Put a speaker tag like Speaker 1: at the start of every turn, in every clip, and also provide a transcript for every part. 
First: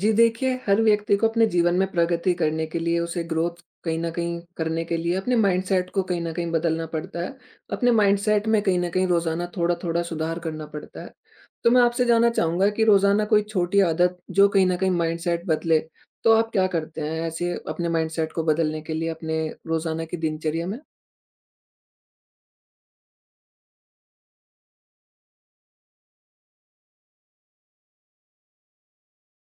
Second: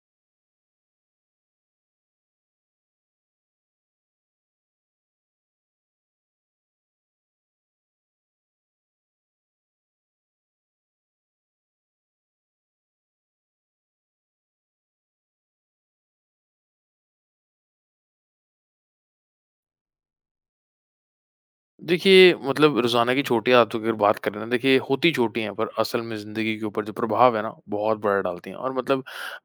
Speaker 1: जी देखिए, हर व्यक्ति को अपने जीवन में प्रगति करने के लिए, उसे ग्रोथ कहीं न कहीं करने के लिए अपने माइंडसेट को कहीं न कहीं बदलना पड़ता है। अपने माइंडसेट में कहीं न कहीं रोज़ाना थोड़ा-थोड़ा सुधार करना पड़ता है। तो मैं आपसे जानना चाहूँगा कि रोज़ाना कोई छोटी आदत जो कहीं न कहीं माइंडसेट बदले, तो आप क्या करते हैं ऐसे अपने माइंडसेट को बदलने के लिए अपने रोज़ाना की दिनचर्या में?
Speaker 2: देखिए, मतलब रोज़ाना की छोटी आदतों की अगर बात करें ना, देखिए होती छोटी हैं, पर असल में ज़िंदगी के ऊपर जो प्रभाव है ना, बहुत बड़ा डालती हैं। और मतलब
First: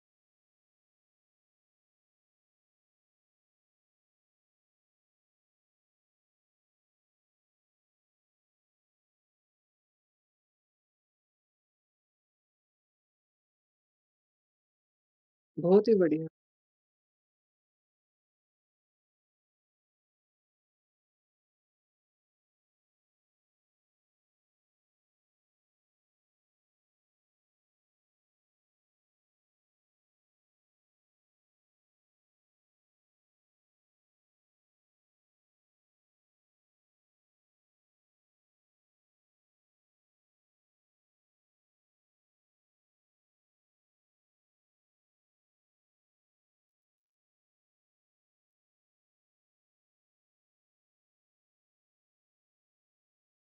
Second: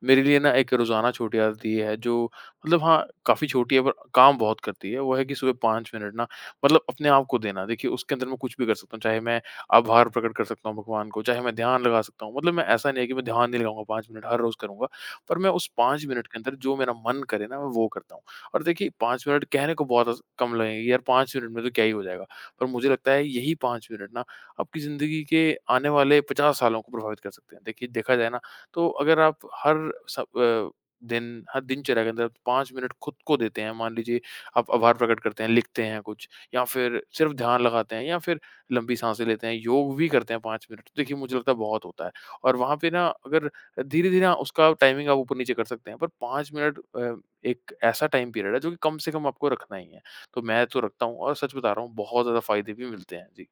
Speaker 2: मेरे लिए ना एक रोज़ाना छोटी आदत ये है जो मतलब हाँ, काफ़ी छोटी है पर काम बहुत करती है, वो है कि सुबह 5 मिनट ना मतलब अपने आप को देना। देखिए, उसके अंदर मैं कुछ भी कर सकता हूँ, चाहे मैं आभार प्रकट कर सकता हूँ भगवान को, चाहे मैं ध्यान लगा सकता हूँ। मतलब मैं ऐसा नहीं है कि मैं ध्यान नहीं लगाऊँगा 5 मिनट, हर रोज़ करूँगा, पर मैं उस
Speaker 1: बहुत ही
Speaker 2: 5 मिनट
Speaker 1: बढ़िया।
Speaker 2: के अंदर जो मेरा मन करे ना, मैं वो करता हूँ। और देखिए 5 मिनट कहने को बहुत कम लगेंगे, यार 5 मिनट में तो क्या ही हो जाएगा। पर मुझे लगता है यही 5 मिनट ना आपकी ज़िंदगी के आने वाले 50 सालों को प्रभावित कर सकते हैं। देखिए देखा जाए ना तो अगर आप हर स अ, दिन हर दिनचर्या के अंदर 5 मिनट खुद को देते हैं, मान लीजिए आप आभार प्रकट करते हैं, लिखते हैं कुछ या फिर सिर्फ़ ध्यान लगाते हैं या फिर लंबी साँसें लेते हैं, योग भी करते हैं 5 मिनट, तो देखिए मुझे लगता है बहुत होता है। और वहाँ पे ना अगर धीरे-धीरे ना उसका टाइमिंग आप ऊपर-नीचे कर सकते हैं, पर 5 मिनट एक ऐसा टाइम पीरियड है जो कि कम से कम आपको रखना ही है। तो मैं तो रखता हूँ और सच बता रहा हूँ बहुत ज़्यादा फ़ायदे भी मिलते हैं। जी।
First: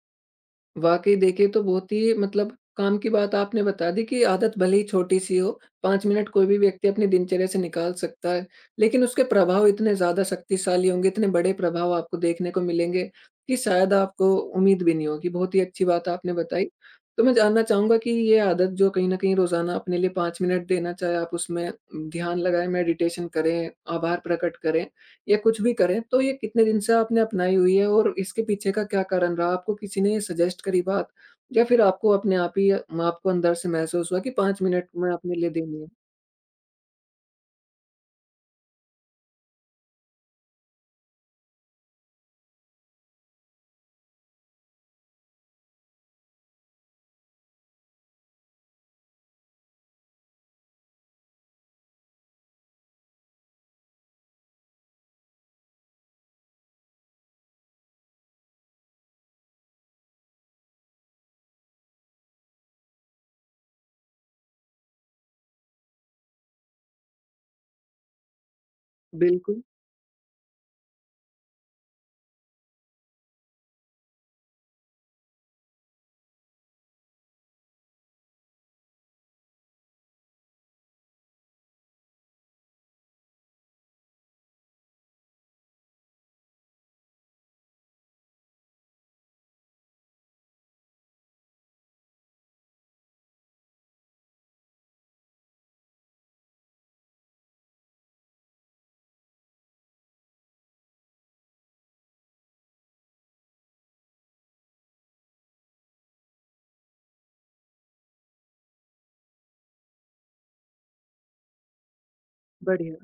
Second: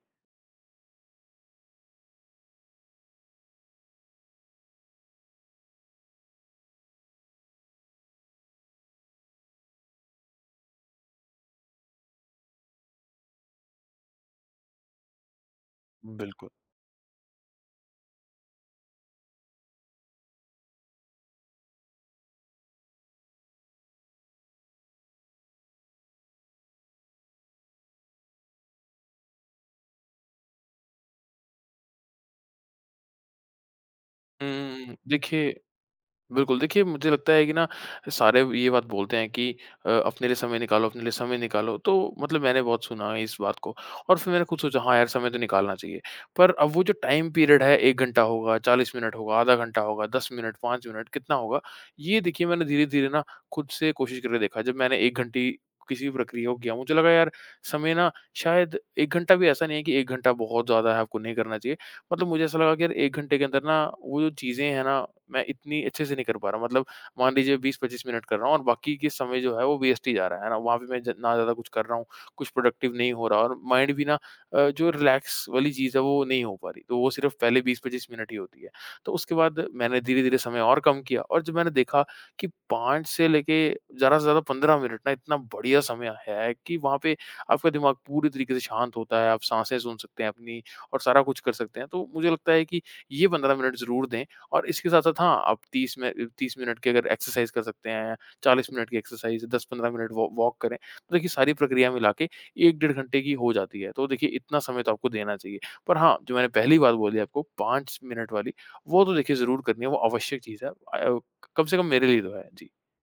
Speaker 1: वाक़ई देखिए, तो बहुत ही मतलब काम की बात आपने बता दी कि आदत भले ही छोटी-सी हो, 5 मिनट कोई भी व्यक्ति अपनी दिनचर्या से निकाल सकता है, लेकिन उसके प्रभाव इतने ज़्यादा शक्तिशाली होंगे, इतने बड़े प्रभाव आपको देखने को मिलेंगे कि शायद आपको उम्मीद भी नहीं होगी। बहुत ही अच्छी बात आपने
Speaker 2: बिल्कुल।
Speaker 1: बताई। तो मैं जानना चाहूँगा कि ये आदत जो कहीं न कहीं रोज़ाना अपने लिए 5 मिनट देना, चाहे आप उसमें ध्यान लगाएँ, मेडिटेशन करें, आभार प्रकट करें, या कुछ भी करें, तो ये कितने दिन से आपने अपनाई हुई है और इसके पीछे का क्या कारण रहा? आपको किसी ने सजेस्ट करी बात या फिर आपको अपने आप ही आपको अंदर से महसूस हुआ कि 5 मिनट में अपने लिए
Speaker 2: देखिए
Speaker 1: देनी है?
Speaker 2: बिल्कुल, देखिए मुझे लगता है कि ना सारे ये बात बोलते हैं कि अपने लिए समय निकालो, अपने लिए समय निकालो, तो मतलब मैंने बहुत सुना है इस बात को और फिर मैंने खुद सोचा हाँ यार, समय तो निकालना चाहिए। पर अब वो जो टाइम पीरियड है 1 घंटा होगा, 40 मिनट होगा, आधा घंटा होगा, 10 मिनट, 5 मिनट कितना होगा? ये देखिए मैंने धीरे-धीरे ना खुद से कोशिश करके देखा। जब मैंने 1 घंटे किसी भी प्रक्रिया को किया, मुझे लगा यार समय ना शायद 1 घंटा भी ऐसा नहीं है कि 1 घंटा बहुत ज़्यादा है, आपको नहीं करना चाहिए। मतलब मुझे ऐसा लगा कि यार 1 घंटे के अंदर ना वो जो चीज़ें हैं ना, मैं इतनी अच्छे से नहीं कर पा रहा मतलब मान लीजिए 20-25 मिनट कर रहा हूँ और बाकी के समय जो
Speaker 1: बिल्कुल,
Speaker 2: है वो वेस्ट ही जा रहा है ना? वहाँ पे मैं ज ना ज़्यादा कुछ कर रहा हूँ, कुछ प्रोडक्टिव नहीं हो रहा और माइंड भी ना जो रिलैक्स वाली चीज़ है वो नहीं हो पा रही, तो वो सिर्फ़ पहले 20-25 मिनट ही होती है। तो उसके बाद मैंने धीरे-धीरे समय और कम किया और जब मैंने देखा कि 5 से लेके ज़्यादा से ज़्यादा 15 मिनट ना इतना बढ़िया समय है कि वहाँ पे आपका दिमाग पूरी तरीके से शांत होता है, आप साँसें सुन सकते हैं अपनी और सारा कुछ कर सकते हैं। तो मुझे लगता है कि ये 15 मिनट ज़रूर दें और इसके साथ-साथ हाँ, आप 30 मिनट की अगर एक्सरसाइज़ कर सकते हैं, 40 मिनट की एक्सरसाइज़, 10-15 मिनट वॉ वॉक करें। तो देखिए सारी प्रक्रिया मिला के 1 डेढ़ घंटे की हो जाती है। तो देखिए इतना समय तो आपको देना चाहिए। पर हाँ, जो मैंने पहली बात बोली आपको 5 मिनट वाली, वो तो देखिए ज़रूर करनी है, वो आवश्यक चीज़ है। कम से कम मेरे लिए तो है। जी।
Speaker 1: बढ़िया।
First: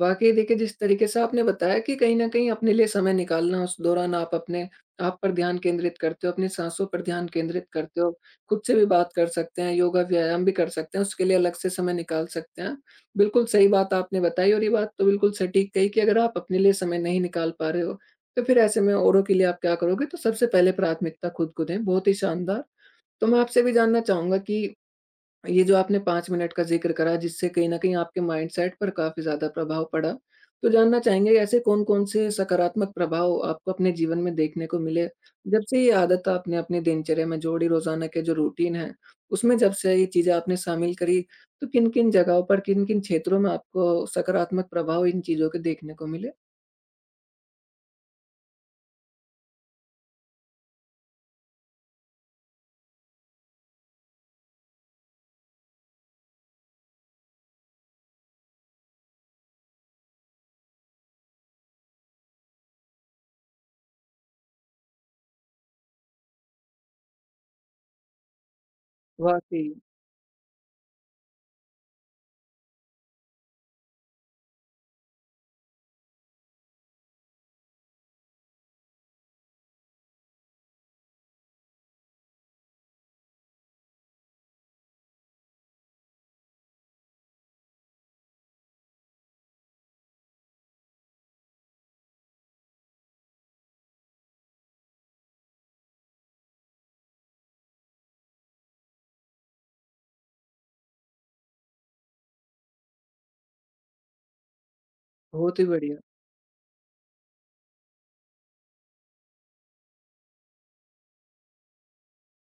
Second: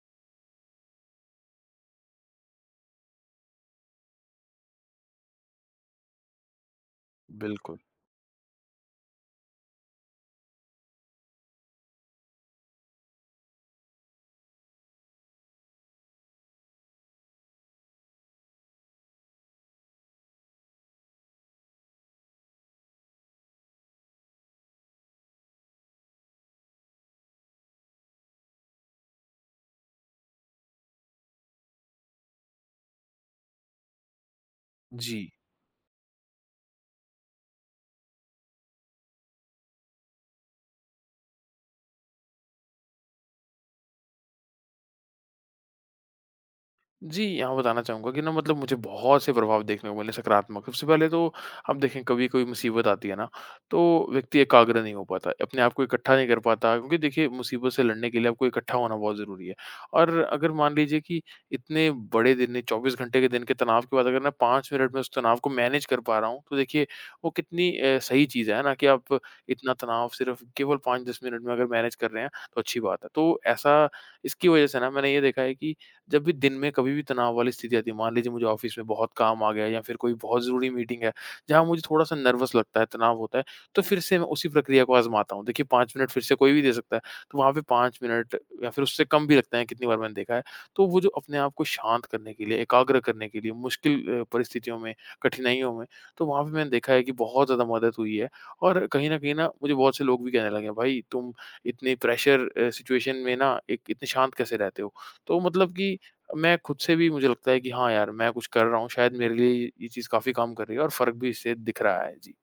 Speaker 1: वाक़ई देखिए, जिस तरीके से आपने बताया कि कहीं न कहीं अपने लिए समय निकालना, उस दौरान आप अपने आप पर ध्यान केंद्रित करते हो, अपनी साँसों पर ध्यान केंद्रित
Speaker 2: बिल्कुल।
Speaker 1: करते हो, खुद से भी बात कर सकते हैं, योगा व्यायाम भी कर सकते हैं, उसके लिए अलग से समय निकाल सकते हैं। बिल्कुल सही बात आपने बताई और ये बात तो बिल्कुल सटीक कही कि अगर आप अपने लिए समय नहीं निकाल पा रहे हो, तो फिर ऐसे में औरों के लिए आप क्या करोगे? तो सबसे पहले प्राथमिकता खुद को दें, बहुत ही शानदार। तो मैं आपसे भी जानना चाहूँगा कि ये जो आपने 5 मिनट का ज़िक्र करा जिससे कहीं न कहीं आपके माइंडसेट पर काफ़ी ज़्यादा प्रभाव पड़ा। तो जानना चाहेंगे ऐसे कौन-कौन से सकारात्मक प्रभाव आपको अपने जीवन में देखने को मिले?
Speaker 2: जी।
Speaker 1: जब से ये आदत आपने अपनी दिनचर्या में जोड़ी रोज़ाना के जो रूटीन है, उसमें जब से ये चीज़ें आपने शामिल करी, तो किन-किन जगहों पर, किन-किन क्षेत्रों में आपको सकारात्मक प्रभाव इन चीज़ों के देखने को मिले?
Speaker 2: जी, यहाँ बताना चाहूँगा कि ना मतलब मुझे बहुत से प्रभाव देखने को मिले सकारात्मक। सबसे पहले तो आप देखें कभी कोई मुसीबत आती है ना, तो व्यक्ति एकाग्र नहीं हो पाता, अपने आप को इकट्ठा नहीं कर पाता क्योंकि देखिए मुसीबत से लड़ने के लिए आपको इकट्ठा होना बहुत ज़रूरी है। और अगर मान लीजिए कि इतने बड़े दिन ने 24 घंटे के दिन के तनाव के बाद अगर मैं 5 मिनट में उस तनाव को मैनेज कर पा रहा हूँ, तो देखिए वो कितनी सही चीज़ है ना कि आप
Speaker 1: वाक़ई,
Speaker 2: इतना तनाव सिर्फ़ केवल 5-10 मिनट में अगर मैनेज कर रहे हैं, तो अच्छी बात है। तो ऐसा इसकी वज़ह से ना मैंने ये देखा है कि जब भी दिन में कभी भी तनाव वाली स्थिति आती है मान लीजिए मुझे ऑफिस में बहुत काम आ गया है या फिर कोई बहुत ज़रूरी मीटिंग है जहाँ मुझे थोड़ा-सा नर्वस लगता है, तनाव होता है, तो फिर से मैं उसी प्रक्रिया को आज़माता हूँ। देखिए 5 मिनट फिर से कोई भी दे सकता है, तो वहाँ पे 5 मिनट या फिर उससे कम भी लगते हैं कितनी बार मैंने देखा है। तो वो जो अपने आप को शांत करने के लिए, एकाग्र करने के लिए मुश्किल परिस्थितियों में, कठिनाइयों में, तो वहाँ पे मैंने देखा है कि बहुत ज़्यादा मदद हुई है और कहीं न कहीं ना मुझे बहुत से लोग भी कहने लगे हैं, "भाई तुम इतने प्रेशर सिचुएशन में ना एक इतने शांत कैसे रहते हो?" तो
Speaker 1: बहुत ही
Speaker 2: मतलब कि
Speaker 1: बढ़िया।
Speaker 2: मैं खुद से भी मुझे लगता है कि हाँ यार, मैं कुछ कर रहा हूँ, शायद मेरे लिए ये चीज़ काफ़ी काम कर रही है और फ़र्क भी इससे दिख रहा है। जी।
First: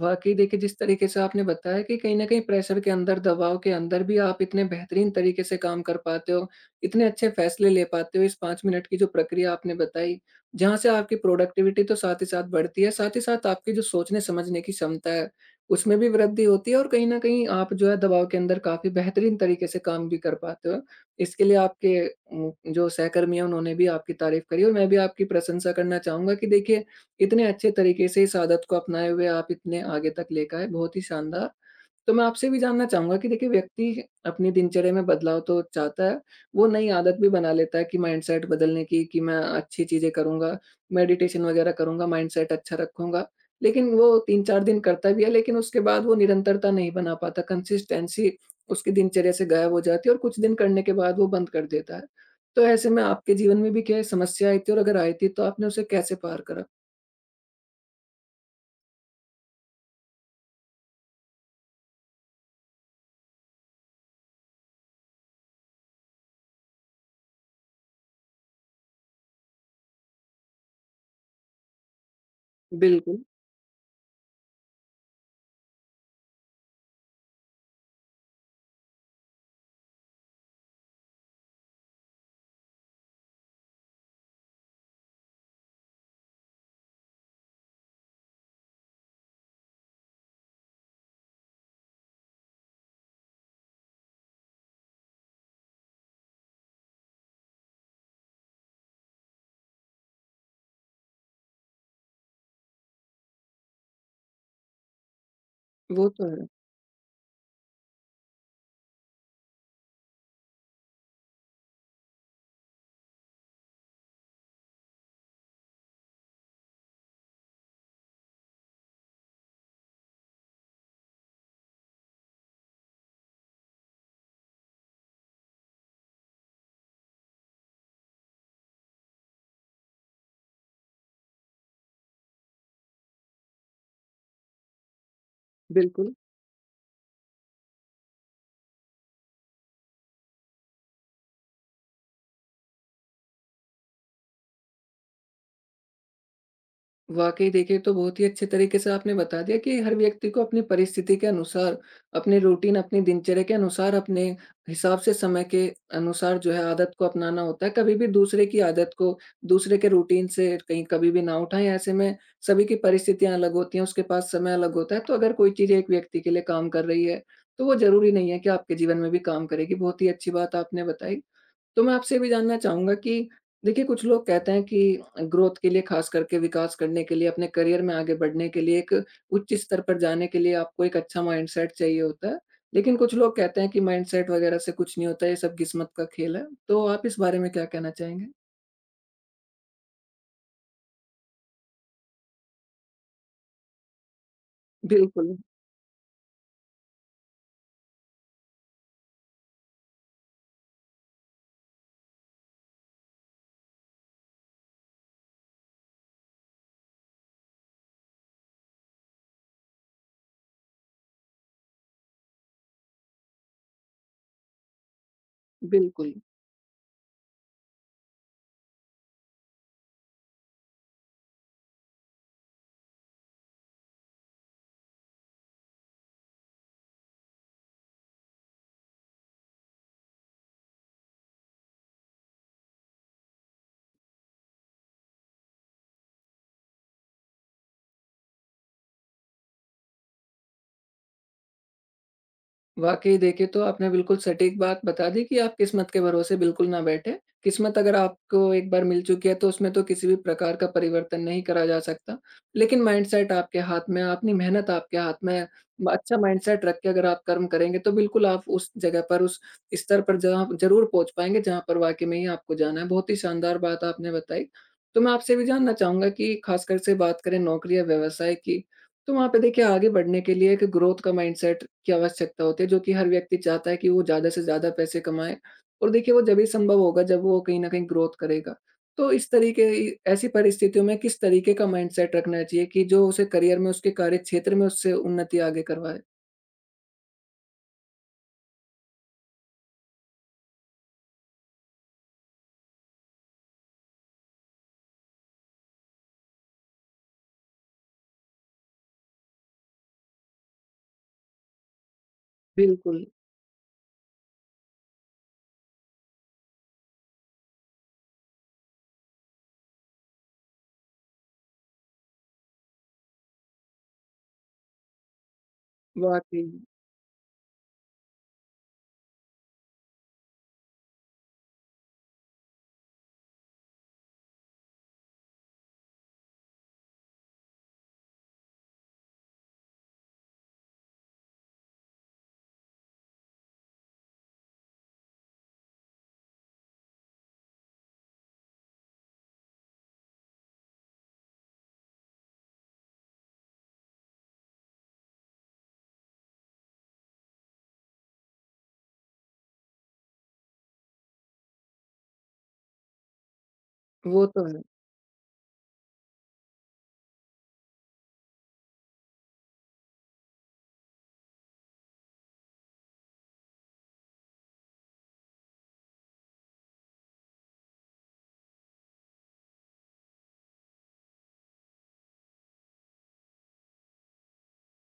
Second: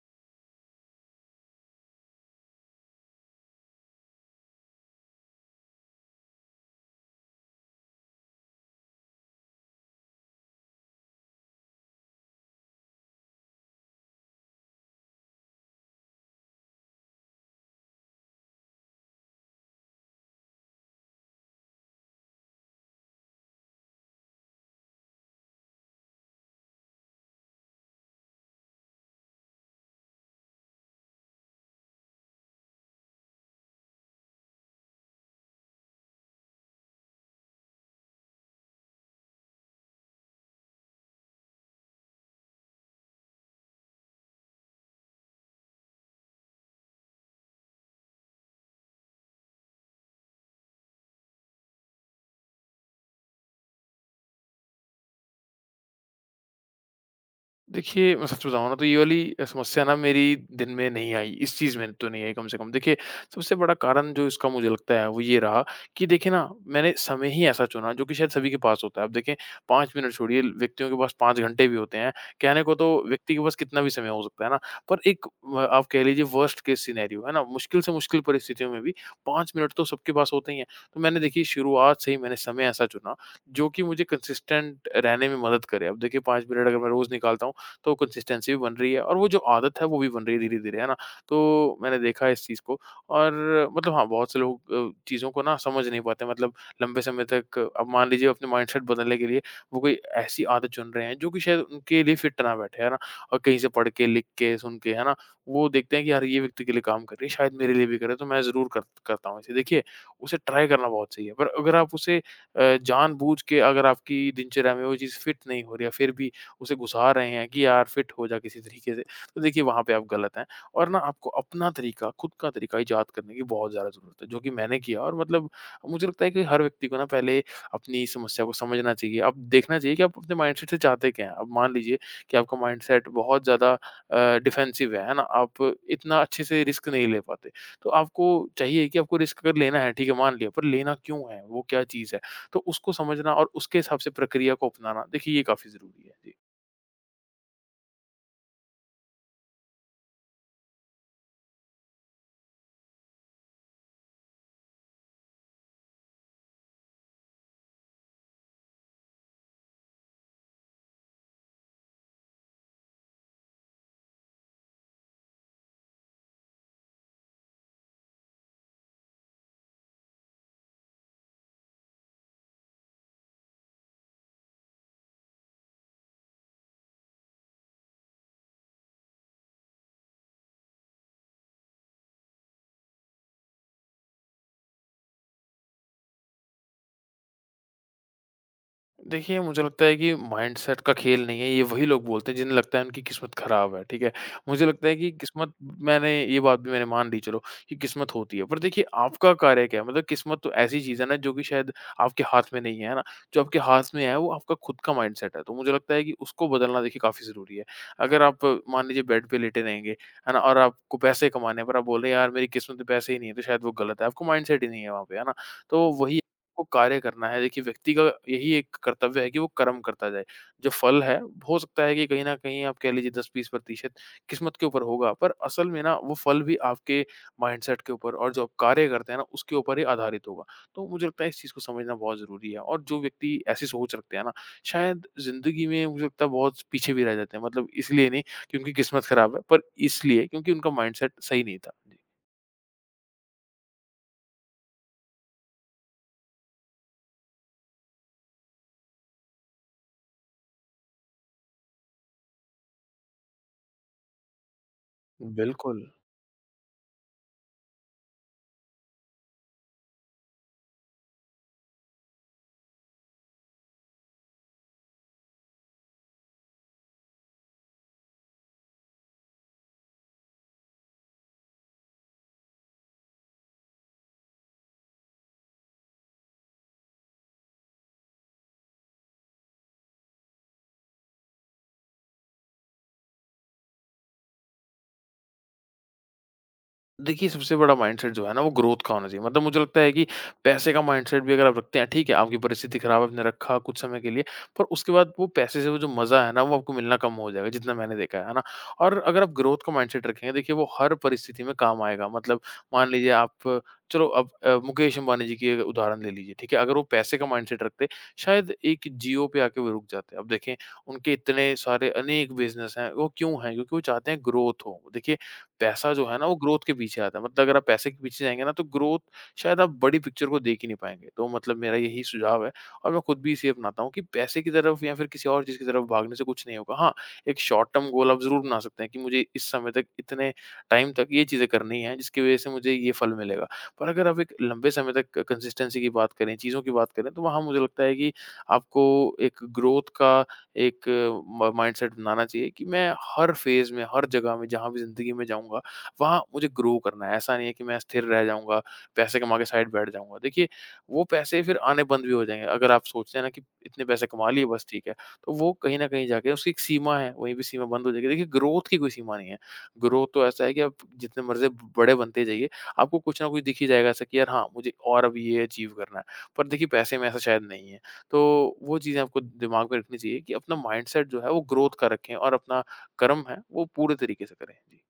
Speaker 1: वाक़ई देखिए, जिस तरीके से आपने बताया कि कहीं न कहीं प्रेशर के अंदर, दबाव के अंदर भी आप इतने बेहतरीन तरीके से काम कर पाते हो, इतने अच्छे फ़ैसले ले पाते हो, इस 5 मिनट की जो प्रक्रिया आपने बताई, जहाँ से आपकी प्रोडक्टिविटी तो साथ ही साथ बढ़ती है, साथ ही साथ आपकी जो सोचने-समझने की क्षमता है, उसमें भी वृद्धि होती है और कहीं न कहीं आप जो है दबाव के अंदर काफ़ी बेहतरीन तरीके से काम भी कर पाते हो। इसके लिए आपके जो सहकर्मी हैं, उन्होंने भी आपकी तारीफ़ करी और मैं भी आपकी प्रशंसा करना चाहूँगा कि देखिए इतने अच्छे तरीके से इस आदत को अपनाए हुए आप इतने आगे तक लेकर आए, बहुत ही शानदार। तो मैं आपसे भी जानना चाहूँगा कि देखिए व्यक्ति अपनी दिनचर्या में बदलाव तो चाहता है, वो नई आदत भी बना लेता है कि माइंडसेट बदलने की कि मैं अच्छी चीज़ें करूँगा, मेडिटेशन वगैरह करूँगा, माइंडसेट अच्छा रखूँगा। लेकिन वो 3-4 दिन करता भी है लेकिन उसके बाद वो निरंतरता नहीं बना पाता, कंसिस्टेंसी उसकी दिनचर्या से गायब हो जाती है और कुछ दिन करने के बाद वो बंद कर देता है। तो ऐसे में आपके जीवन में भी क्या ये समस्या आई थी और अगर आई थी तो आपने उसे कैसे पार करा?
Speaker 2: देखिए, मैं सच बताऊँ ना तो ये वाली समस्या ना मेरी दिन में नहीं आई, इस चीज़ में तो नहीं आई कम से कम। देखिए, सबसे बड़ा कारण जो इसका मुझे लगता है वो ये रहा कि देखिए ना मैंने समय ही ऐसा चुना जो कि शायद सभी के पास होता है। अब देखें 5 मिनट छोड़िए व्यक्तियों के पास 5 घंटे भी होते हैं। कहने को तो
Speaker 1: बिल्कुल,
Speaker 2: व्यक्ति के पास कितना भी समय हो सकता है ना, पर एक व आप कह लीजिए वर्स्ट केस सिनेरियो है ना, मुश्किल से मुश्किल परिस्थितियों में भी 5 मिनट तो सबके पास होते ही हैं। तो मैंने देखिए शुरुआत से ही मैंने समय ऐसा चुना जो कि मुझे कंसिस्टेंट रहने में मदद करे। अब देखिए 5 मिनट अगर मैं रोज़ निकालता हूँ तो कंसिस्टेंसी भी बन रही है और वो जो आदत है वो भी बन रही है धीरे-धीरे, है ना? तो मैंने देखा है इस चीज़ को और मतलब हाँ, बहुत से लोग चीज़ों को ना समझ नहीं पाते मतलब लंबे समय तक अब मान लीजिए अपने माइंडसेट बदलने के लिए वो कोई ऐसी आदत चुन रहे हैं जो कि शायद उनके लिए फिट ना बैठे, है ना? और कहीं से पढ़ के, लिख के, सुन के, है ना? वो देखते हैं
Speaker 1: वो
Speaker 2: कि यार
Speaker 1: तो
Speaker 2: ये
Speaker 1: है।
Speaker 2: व्यक्ति के लिए काम कर रही है, शायद मेरे लिए भी करे तो मैं ज़रूर कर करता हूँ इसे। देखिए, उसे ट्राई करना बहुत सही है पर अगर आप उसे जानबूझ के अगर आपकी दिनचर्या में वो चीज़ फिट नहीं हो रही है फिर भी उसे घुसा रहे हैं कि यार फिट हो जा किसी तरीके से, तो देखिए वहाँ पे आप गलत हैं और ना आपको अपना तरीका, खुद का तरीका इजाद करने की बहुत ज़्यादा ज़रूरत है, जो कि मैंने किया और मतलब मुझे लगता है कि हर व्यक्ति को ना पहले अपनी समस्या को समझना चाहिए। अब देखना चाहिए कि आप अपने माइंडसेट से चाहते क्या हैं? अब मान लीजिए कि आपका माइंडसेट बहुत ज़्यादा डिफेंसिव है ना? आप
Speaker 1: बिल्कुल,
Speaker 2: इतना अच्छे से रिस्क नहीं ले पाते, तो आपको चाहिए कि आपको रिस्क अगर लेना है, ठीक है, मान लिया, पर लेना क्यों है? वो क्या चीज़ है? तो उसको समझना और उसके हिसाब से प्रक्रिया को अपनाना, देखिए ये काफ़ी ज़रूरी है। जी।
Speaker 1: वाक़ई देखिए तो बहुत ही अच्छे तरीके से आपने बता दिया कि हर व्यक्ति को अपनी परिस्थिति के अनुसार, अपने रूटीन, अपनी दिनचर्या के अनुसार, अपने हिसाब से समय के अनुसार जो है आदत को अपनाना होता है। कभी भी दूसरे की आदत को, दूसरे के रूटीन से कहीं कभी भी ना उठाएँ, ऐसे में सभी की परिस्थितियाँ अलग होती हैं, उसके पास समय अलग होता है। तो अगर कोई चीज़ एक व्यक्ति के लिए काम कर रही है, तो वो ज़रूरी नहीं है कि आपके जीवन में भी काम करेगी। बहुत ही अच्छी बात आपने बताई। तो मैं आपसे ये भी जानना चाहूँगा कि देखिए कुछ लोग कहते हैं कि ग्रोथ के लिए ख़ास करके विकास करने के लिए, अपने करियर में आगे बढ़ने के लिए, एक उच्च स्तर पर जाने के लिए आपको एक अच्छा माइंडसेट चाहिए होता है। लेकिन कुछ लोग कहते हैं कि माइंडसेट वग़ैरह से कुछ नहीं होता, ये सब किस्मत का खेल है। तो आप इस बारे में क्या कहना चाहेंगे?
Speaker 2: देखिए, मुझे लगता है कि माइंडसेट का खेल नहीं है, ये वही लोग बोलते हैं जिन्हें लगता है उनकी किस्मत खराब है, ठीक है? मुझे लगता है कि
Speaker 1: बिल्कुल,
Speaker 2: किस्मत मैंने ये बात भी मैंने मान ली चलो कि किस्मत होती है, पर देखिए आपका कार्य क्या है? मतलब किस्मत तो ऐसी चीज़ है ना जो कि शायद आपके हाथ में नहीं है, है ना? जो आपके हाथ में है वो आपका खुद का माइंडसेट है, तो मुझे लगता है कि उसको बदलना देखिए काफ़ी ज़रूरी है। अगर आप मान लीजिए बेड पे लेटे रहेंगे, है ना? और आपको पैसे कमाने हैं पर आप बोल रहे हैं यार मेरी किस्मत में पैसे ही नहीं है, तो शायद वो गलत है, आपको माइंडसेट ही नहीं है वहाँ पे, है ना? तो
Speaker 1: बिल्कुल।
Speaker 2: वही को कार्य करना है। देखिए, व्यक्ति का यही एक कर्तव्य है कि वो कर्म करता जाए। जो फल है, हो सकता है कि कहीं न कहीं आप कह लीजिए 10-20% किस्मत के ऊपर होगा, पर असल में ना वो फल भी आपके माइंडसेट के ऊपर और जो आप कार्य करते हैं ना, उसके ऊपर ही आधारित होगा। तो मुझे लगता है इस चीज़ को समझना बहुत ज़रूरी है और जो व्यक्ति ऐसी सोच रखते हैं ना, शायद ज़िंदगी में मुझे लगता है बहुत पीछे भी रह जाते हैं। मतलब इसलिए नहीं कि उनकी किस्मत खराब है, पर इसलिए क्योंकि उनका माइंडसेट सही नहीं था। जी।
Speaker 1: वाक़ई देखिए, तो आपने बिल्कुल सटीक बात बता दी कि आप किस्मत के भरोसे बिल्कुल ना बैठें। किस्मत अगर आपको एक बार मिल चुकी है तो उसमें तो किसी भी प्रकार का परिवर्तन नहीं करा जा सकता। लेकिन माइंडसेट आपके हाथ में है, अपनी मेहनत आपके हाथ में है।
Speaker 2: बिल्कुल।
Speaker 1: अच्छा माइंडसेट रख के अगर आप कर्म करेंगे तो बिल्कुल आप उस जगह पर, उस स्तर पर जहाँ ज़रूर पहुँच पाएँगे जहाँ पर वाक़ई में ही आपको जाना है। बहुत ही शानदार बात आपने बताई। तो मैं आपसे भी जानना चाहूँगा कि ख़ासकर से बात करें नौकरी या व्यवसाय की तो वहाँ पे देखिए आगे बढ़ने के लिए एक ग्रोथ का माइंडसेट की आवश्यकता होती है जो कि हर व्यक्ति चाहता है कि वो ज़्यादा से ज़्यादा पैसे कमाए और देखिए वो जभी संभव होगा जब वो कहीं न कहीं ग्रोथ करेगा। तो इस तरीके इ ऐसी परिस्थितियों में किस तरीके का माइंडसेट रखना चाहिए कि जो उसे करियर में उसके कार्यक्षेत्र में उससे उन्नति आगे करवाए?
Speaker 2: देखिए, सबसे बड़ा माइंडसेट जो है ना, वो ग्रोथ का होना चाहिए। मतलब मुझे लगता है कि पैसे का माइंडसेट भी अगर आप रखते हैं, ठीक है, आपकी परिस्थिति खराब है, आपने रखा कुछ समय के लिए, पर उसके बाद वो पैसे से वो जो मज़ा है ना, वो आपको मिलना कम हो जाएगा, जितना मैंने देखा है ना? और अगर आप ग्रोथ का माइंडसेट रखेंगे, देखिए, वो हर परिस्थिति में काम आएगा। मतलब मान
Speaker 1: बिल्कुल,
Speaker 2: लीजिए आप चलो अब मुकेश अंबानी जी की एक उदाहरण ले लीजिए, ठीक है? अगर वो पैसे का माइंडसेट रखते, शायद एक जियो पे आके वो रुक जाते। अब देखें, उनके इतने सारे अनेक बिज़नेस हैं, वो क्यों हैं? क्योंकि वो चाहते हैं ग्रोथ हो। देखिए, पैसा जो है ना, वो
Speaker 1: वाक़ई,
Speaker 2: ग्रोथ के पीछे आता है। मतलब अगर आप पैसे के पीछे जाएँगे ना, तो ग्रोथ शायद आप बड़ी पिक्चर को देख ही नहीं पाएँगे। तो मतलब मेरा यही सुझाव है और मैं खुद भी इसे अपनाता हूँ कि पैसे की तरफ या फिर किसी और चीज़ की तरफ भागने से कुछ नहीं होगा। हाँ, एक शॉर्ट टर्म गोल आप ज़रूर बना सकते हैं कि मुझे इस समय तक, इतने टाइम तक ये चीज़ें करनी हैं, जिसकी वज़ह से मुझे ये फल मिलेगा। पर अगर आप एक लंबे समय तक कंसिस्टेंसी की बात करें, चीज़ों की बात करें, तो वहाँ मुझे लगता है कि आपको एक ग्रोथ का एक म माइंडसेट बनाना चाहिए कि मैं हर फ़ेज़ में, हर जगह में, जहाँ भी ज़िंदगी में जाऊँगा, वहाँ मुझे ग्रो करना है। ऐसा नहीं है कि मैं स्थिर रह जाऊँगा, पैसे कमा के साइड बैठ जाऊँगा। देखिए, वो पैसे फिर आने बंद भी हो जाएँगे। अगर आप सोचते हैं ना कि इतने पैसे
Speaker 1: वो
Speaker 2: कमा लिए
Speaker 1: तो है।
Speaker 2: बस ठीक है, तो वो कहीं न कहीं जाके उसकी एक सीमा है, वहीं पे सीमा बंद हो जाएगी। देखिए, ग्रोथ की कोई सीमा नहीं है। ग्रोथ तो ऐसा है कि आप जितने मर्ज़ी ब बड़े बनते जाइए, आपको कुछ ना कुछ दिख ही जाएगा ऐसा कि यार हाँ, मुझे और अब ये अचीव करना है। पर देखिए, पैसे में ऐसा शायद नहीं है। तो वो चीज़ें आपको दिमाग में रखनी चाहिए कि अपना माइंडसेट जो है वो ग्रोथ का रखें और अपना कर्म है वो पूरे तरीके से करें। जी।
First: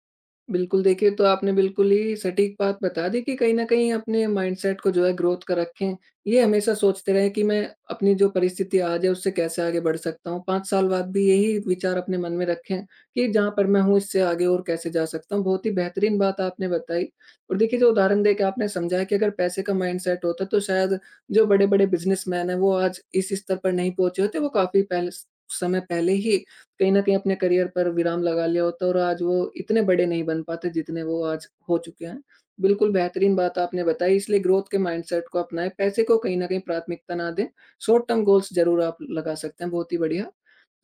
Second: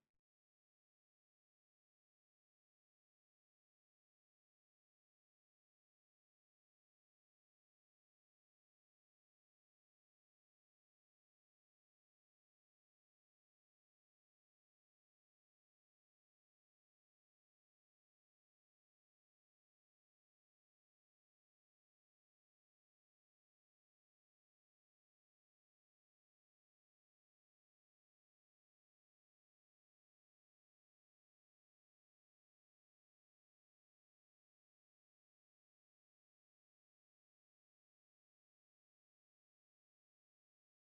Speaker 1: बिल्कुल, देखिए तो आपने बिल्कुल ही सटीक बात बता दी कि कहीं न कहीं अपने माइंडसेट को जो है ग्रोथ का रखें। ये हमेशा सोचते रहें कि मैं अपनी जो परिस्थिति आज है उससे कैसे आगे बढ़ सकता हूँ। 5 साल बाद भी यही विचार अपने मन में रखें कि जहाँ पर मैं हूँ इससे आगे और कैसे जा सकता हूँ। बहुत ही बेहतरीन बात आपने बताई और देखिए जो उदाहरण देके आपने समझाया कि अगर पैसे का माइंडसेट होता तो शायद जो बड़े-बड़े बिज़नेसमैन हैं वो आज इस स्तर पर नहीं पहुँचे होते। वो काफ़ी पहले स समय पहले ही कहीं न कहीं अपने करियर पर विराम लगा लिया होता और आज वो इतने बड़े नहीं बन पाते जितने वो आज हो चुके हैं। बिल्कुल बेहतरीन बात आपने बताई इसलिए ग्रोथ के माइंडसेट को अपनाएँ, पैसे को कहीं न कहीं प्राथमिकता ना दें, शॉर्ट टर्म गोल्स ज़रूर आप लगा सकते हैं। बहुत ही बढ़िया।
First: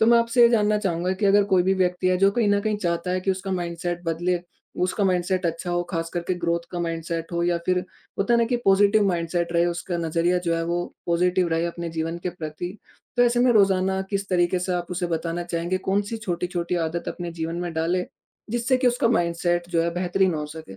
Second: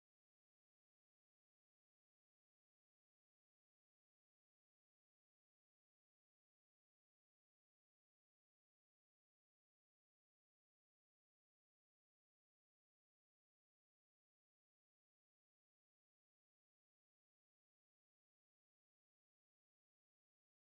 Speaker 1: तो मैं आपसे ये जानना चाहूँगा कि अगर कोई भी व्यक्ति है जो कहीं न कहीं चाहता है कि उसका माइंडसेट बदले, उसका माइंडसेट अच्छा हो, ख़ास करके ग्रोथ का माइंडसेट हो या फिर होता है ना कि पॉजिटिव माइंडसेट रहे, उसका नज़रिया जो है वो पॉजिटिव रहे अपने जीवन के प्रति। तो ऐसे में रोज़ाना किस तरीके से आप उसे बताना चाहेंगे, कौन-सी छोटी-छोटी आदत अपने जीवन में डाले, जिससे कि उसका माइंडसेट जो है बेहतरीन हो सके?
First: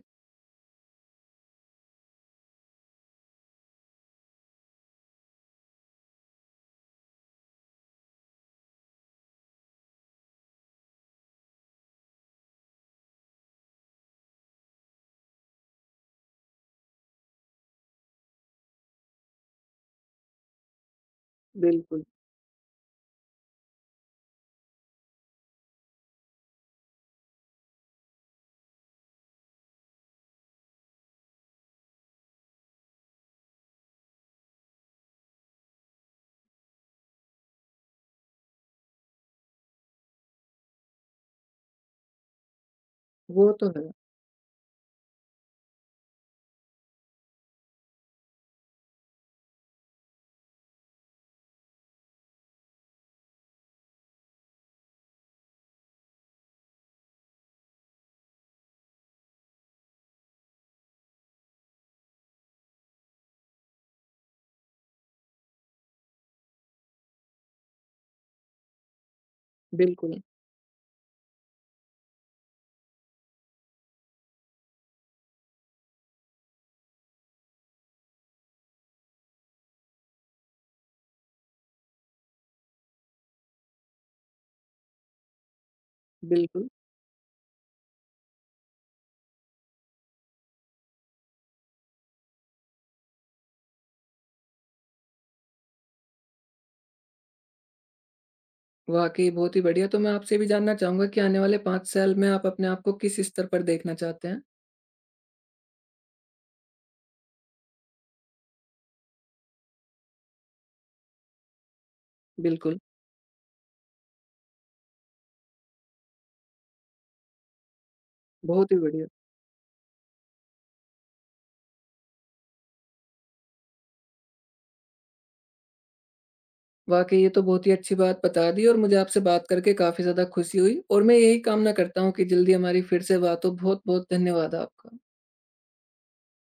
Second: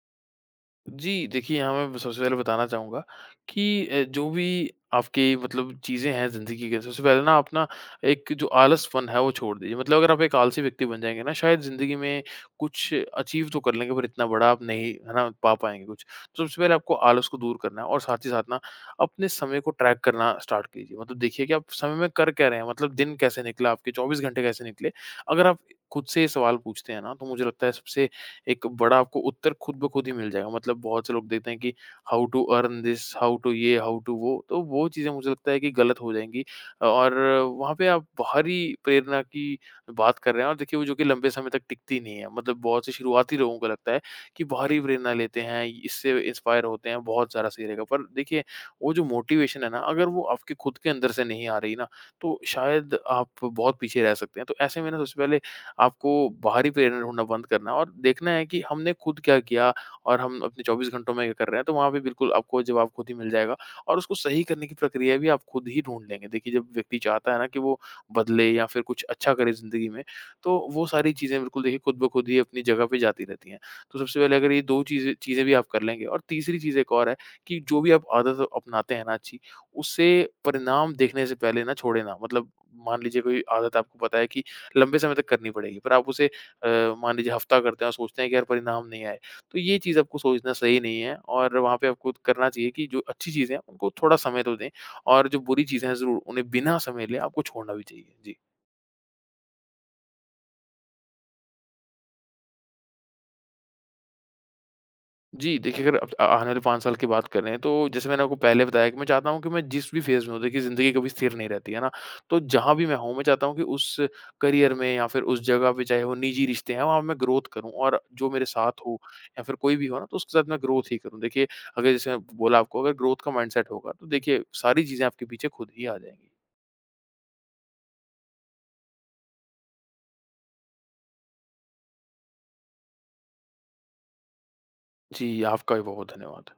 Speaker 2: जी, देखिए यहाँ मैं सबसे पहले बताना चाहूँगा कि जो भी आपकी मतलब चीज़ें हैं ज़िंदगी के, सबसे पहले ना आप ना एक जो आलसपन है वो छोड़ दीजिए। मतलब अगर आप एक आलसी व्यक्ति बन जाएँगे ना शायद ज़िंदगी में कुछ अचीव तो कर लेंगे पर इतना बड़ा आप नहीं है ना पा पाएँगे कुछ। तो सबसे पहले आपको आलस को दूर करना है और साथ ही साथ ना अपने समय को ट्रैक करना स्टार्ट कीजिए। मतलब देखिए कि आप समय
Speaker 1: बिल्कुल,
Speaker 2: में कर क्या रहे हैं? मतलब दिन कैसे निकला? आपके 24 घंटे कैसे निकले? अगर आप खुद से ये सवाल पूछते हैं ना तो मुझे लगता है सबसे एक बड़ा आपको उत्तर खुद ब खुद ही मिल जाएगा। मतलब बहुत से लोग देखते हैं कि how to earn this, how to ये, हाउ टू वो, तो वो चीज़ें मुझे लगता है कि गलत हो जाएँगी। और वहाँ पे आप बाहरी प्रेरणा की बात कर रहे हैं और देखिए वो जो कि लंबे समय तक टिकती नहीं है। मतलब बहुत से शुरुआती
Speaker 1: वो
Speaker 2: लोगों को
Speaker 1: तो है।
Speaker 2: लगता है कि बाहरी प्रेरणा लेते हैं, इससे इंस्पायर होते हैं, बहुत सारा सही रहेगा। पर देखिए वो जो मोटिवेशन है ना, अगर वो आपके खुद के अंदर से नहीं आ रही ना, तो शायद आप बहुत पीछे रह सकते हैं। तो ऐसे में ना सबसे पहले आपको बाहरी प्रेरणा ढूँढना बंद करना है और देखना है कि हमने खुद क्या किया और हम अपने 24 घंटों में क्या कर रहे हैं, तो वहाँ पे बिल्कुल आपको जवाब खुद ही मिल जाएगा और उसको सही करने की प्रक्रिया भी आप खुद ही ढूँढ लेंगे। देखिए, जब व्यक्ति चाहता है ना कि वो बदले या फिर कुछ अच्छा करे ज़िंदगी में,
Speaker 1: बिल्कुल,
Speaker 2: तो वो सारी चीज़ें बिल्कुल देखिए खुद ब खुद ही अपनी जगह पे जाती रहती हैं। तो सबसे पहले अगर ये 2 चीज़ें चीज़ें भी आप कर लेंगे और तीसरी चीज़ एक और है कि जो भी आप आदत अपनाते हैं ना अच्छी, उसे परिणाम देखने से पहले ना छोड़े ना। मतलब मान लीजिए कोई आदत आपको पता है कि लंबे समय तक करनी पड़ेगी। पर आप उसे अ,
Speaker 1: बिल्कुल।
Speaker 2: मान लीजिए हफ्ता करते हैं और सोचते हैं कि यार परिणाम नहीं आए, तो ये चीज़ आपको सोचना सही नहीं है और वहाँ पे आपको करना चाहिए कि जो अच्छी चीज़ें हैं उनको थोड़ा समय तो दें और जो बुरी चीज़ें हैं ज़रूर उन्हें बिना समय लिए आपको छोड़ना भी चाहिए। जी।
Speaker 1: वाक़ई बहुत ही बढ़िया। तो मैं आपसे ये भी जानना चाहूँगा कि आने वाले 5 साल में आप अपने आप को किस स्तर पर देखना चाहते हैं?
Speaker 2: जी, देखिए अगर अब आने वाले 5 साल की बात करें तो जैसे मैंने आपको पहले बताया कि मैं चाहता हूँ कि मैं जिस भी फ़ेज़ में हूँ देखिए ज़िंदगी कभी स्थिर नहीं रहती, है ना? तो जहाँ
Speaker 1: बिल्कुल,
Speaker 2: भी मैं हूँ मैं चाहता हूँ कि उस करियर में या फिर उस जगह पे चाहे वो निजी रिश्ते हैं वहाँ मैं ग्रोथ करूँ और जो मेरे साथ
Speaker 1: बहुत ही
Speaker 2: हो
Speaker 1: बढ़िया।
Speaker 2: या फिर कोई भी हो ना तो उसके साथ मैं ग्रोथ ही करूँ। देखिए अगर जैसे मैं बोला आपको अगर ग्रोथ का माइंडसेट होगा तो देखिए सारी चीज़ें आपके पीछे खुद ही आ जाएँगी।
Speaker 1: वाक़ई ये तो बहुत ही अच्छी बात बता दी और मुझे आपसे बात करके काफ़ी ज़्यादा खुशी हुई और मैं यही कामना करता हूँ कि जल्दी हमारी फिर से बात हो। बहुत-बहुत धन्यवाद आपका।
Speaker 2: जी, आपका भी बहुत-बहुत धन्यवाद।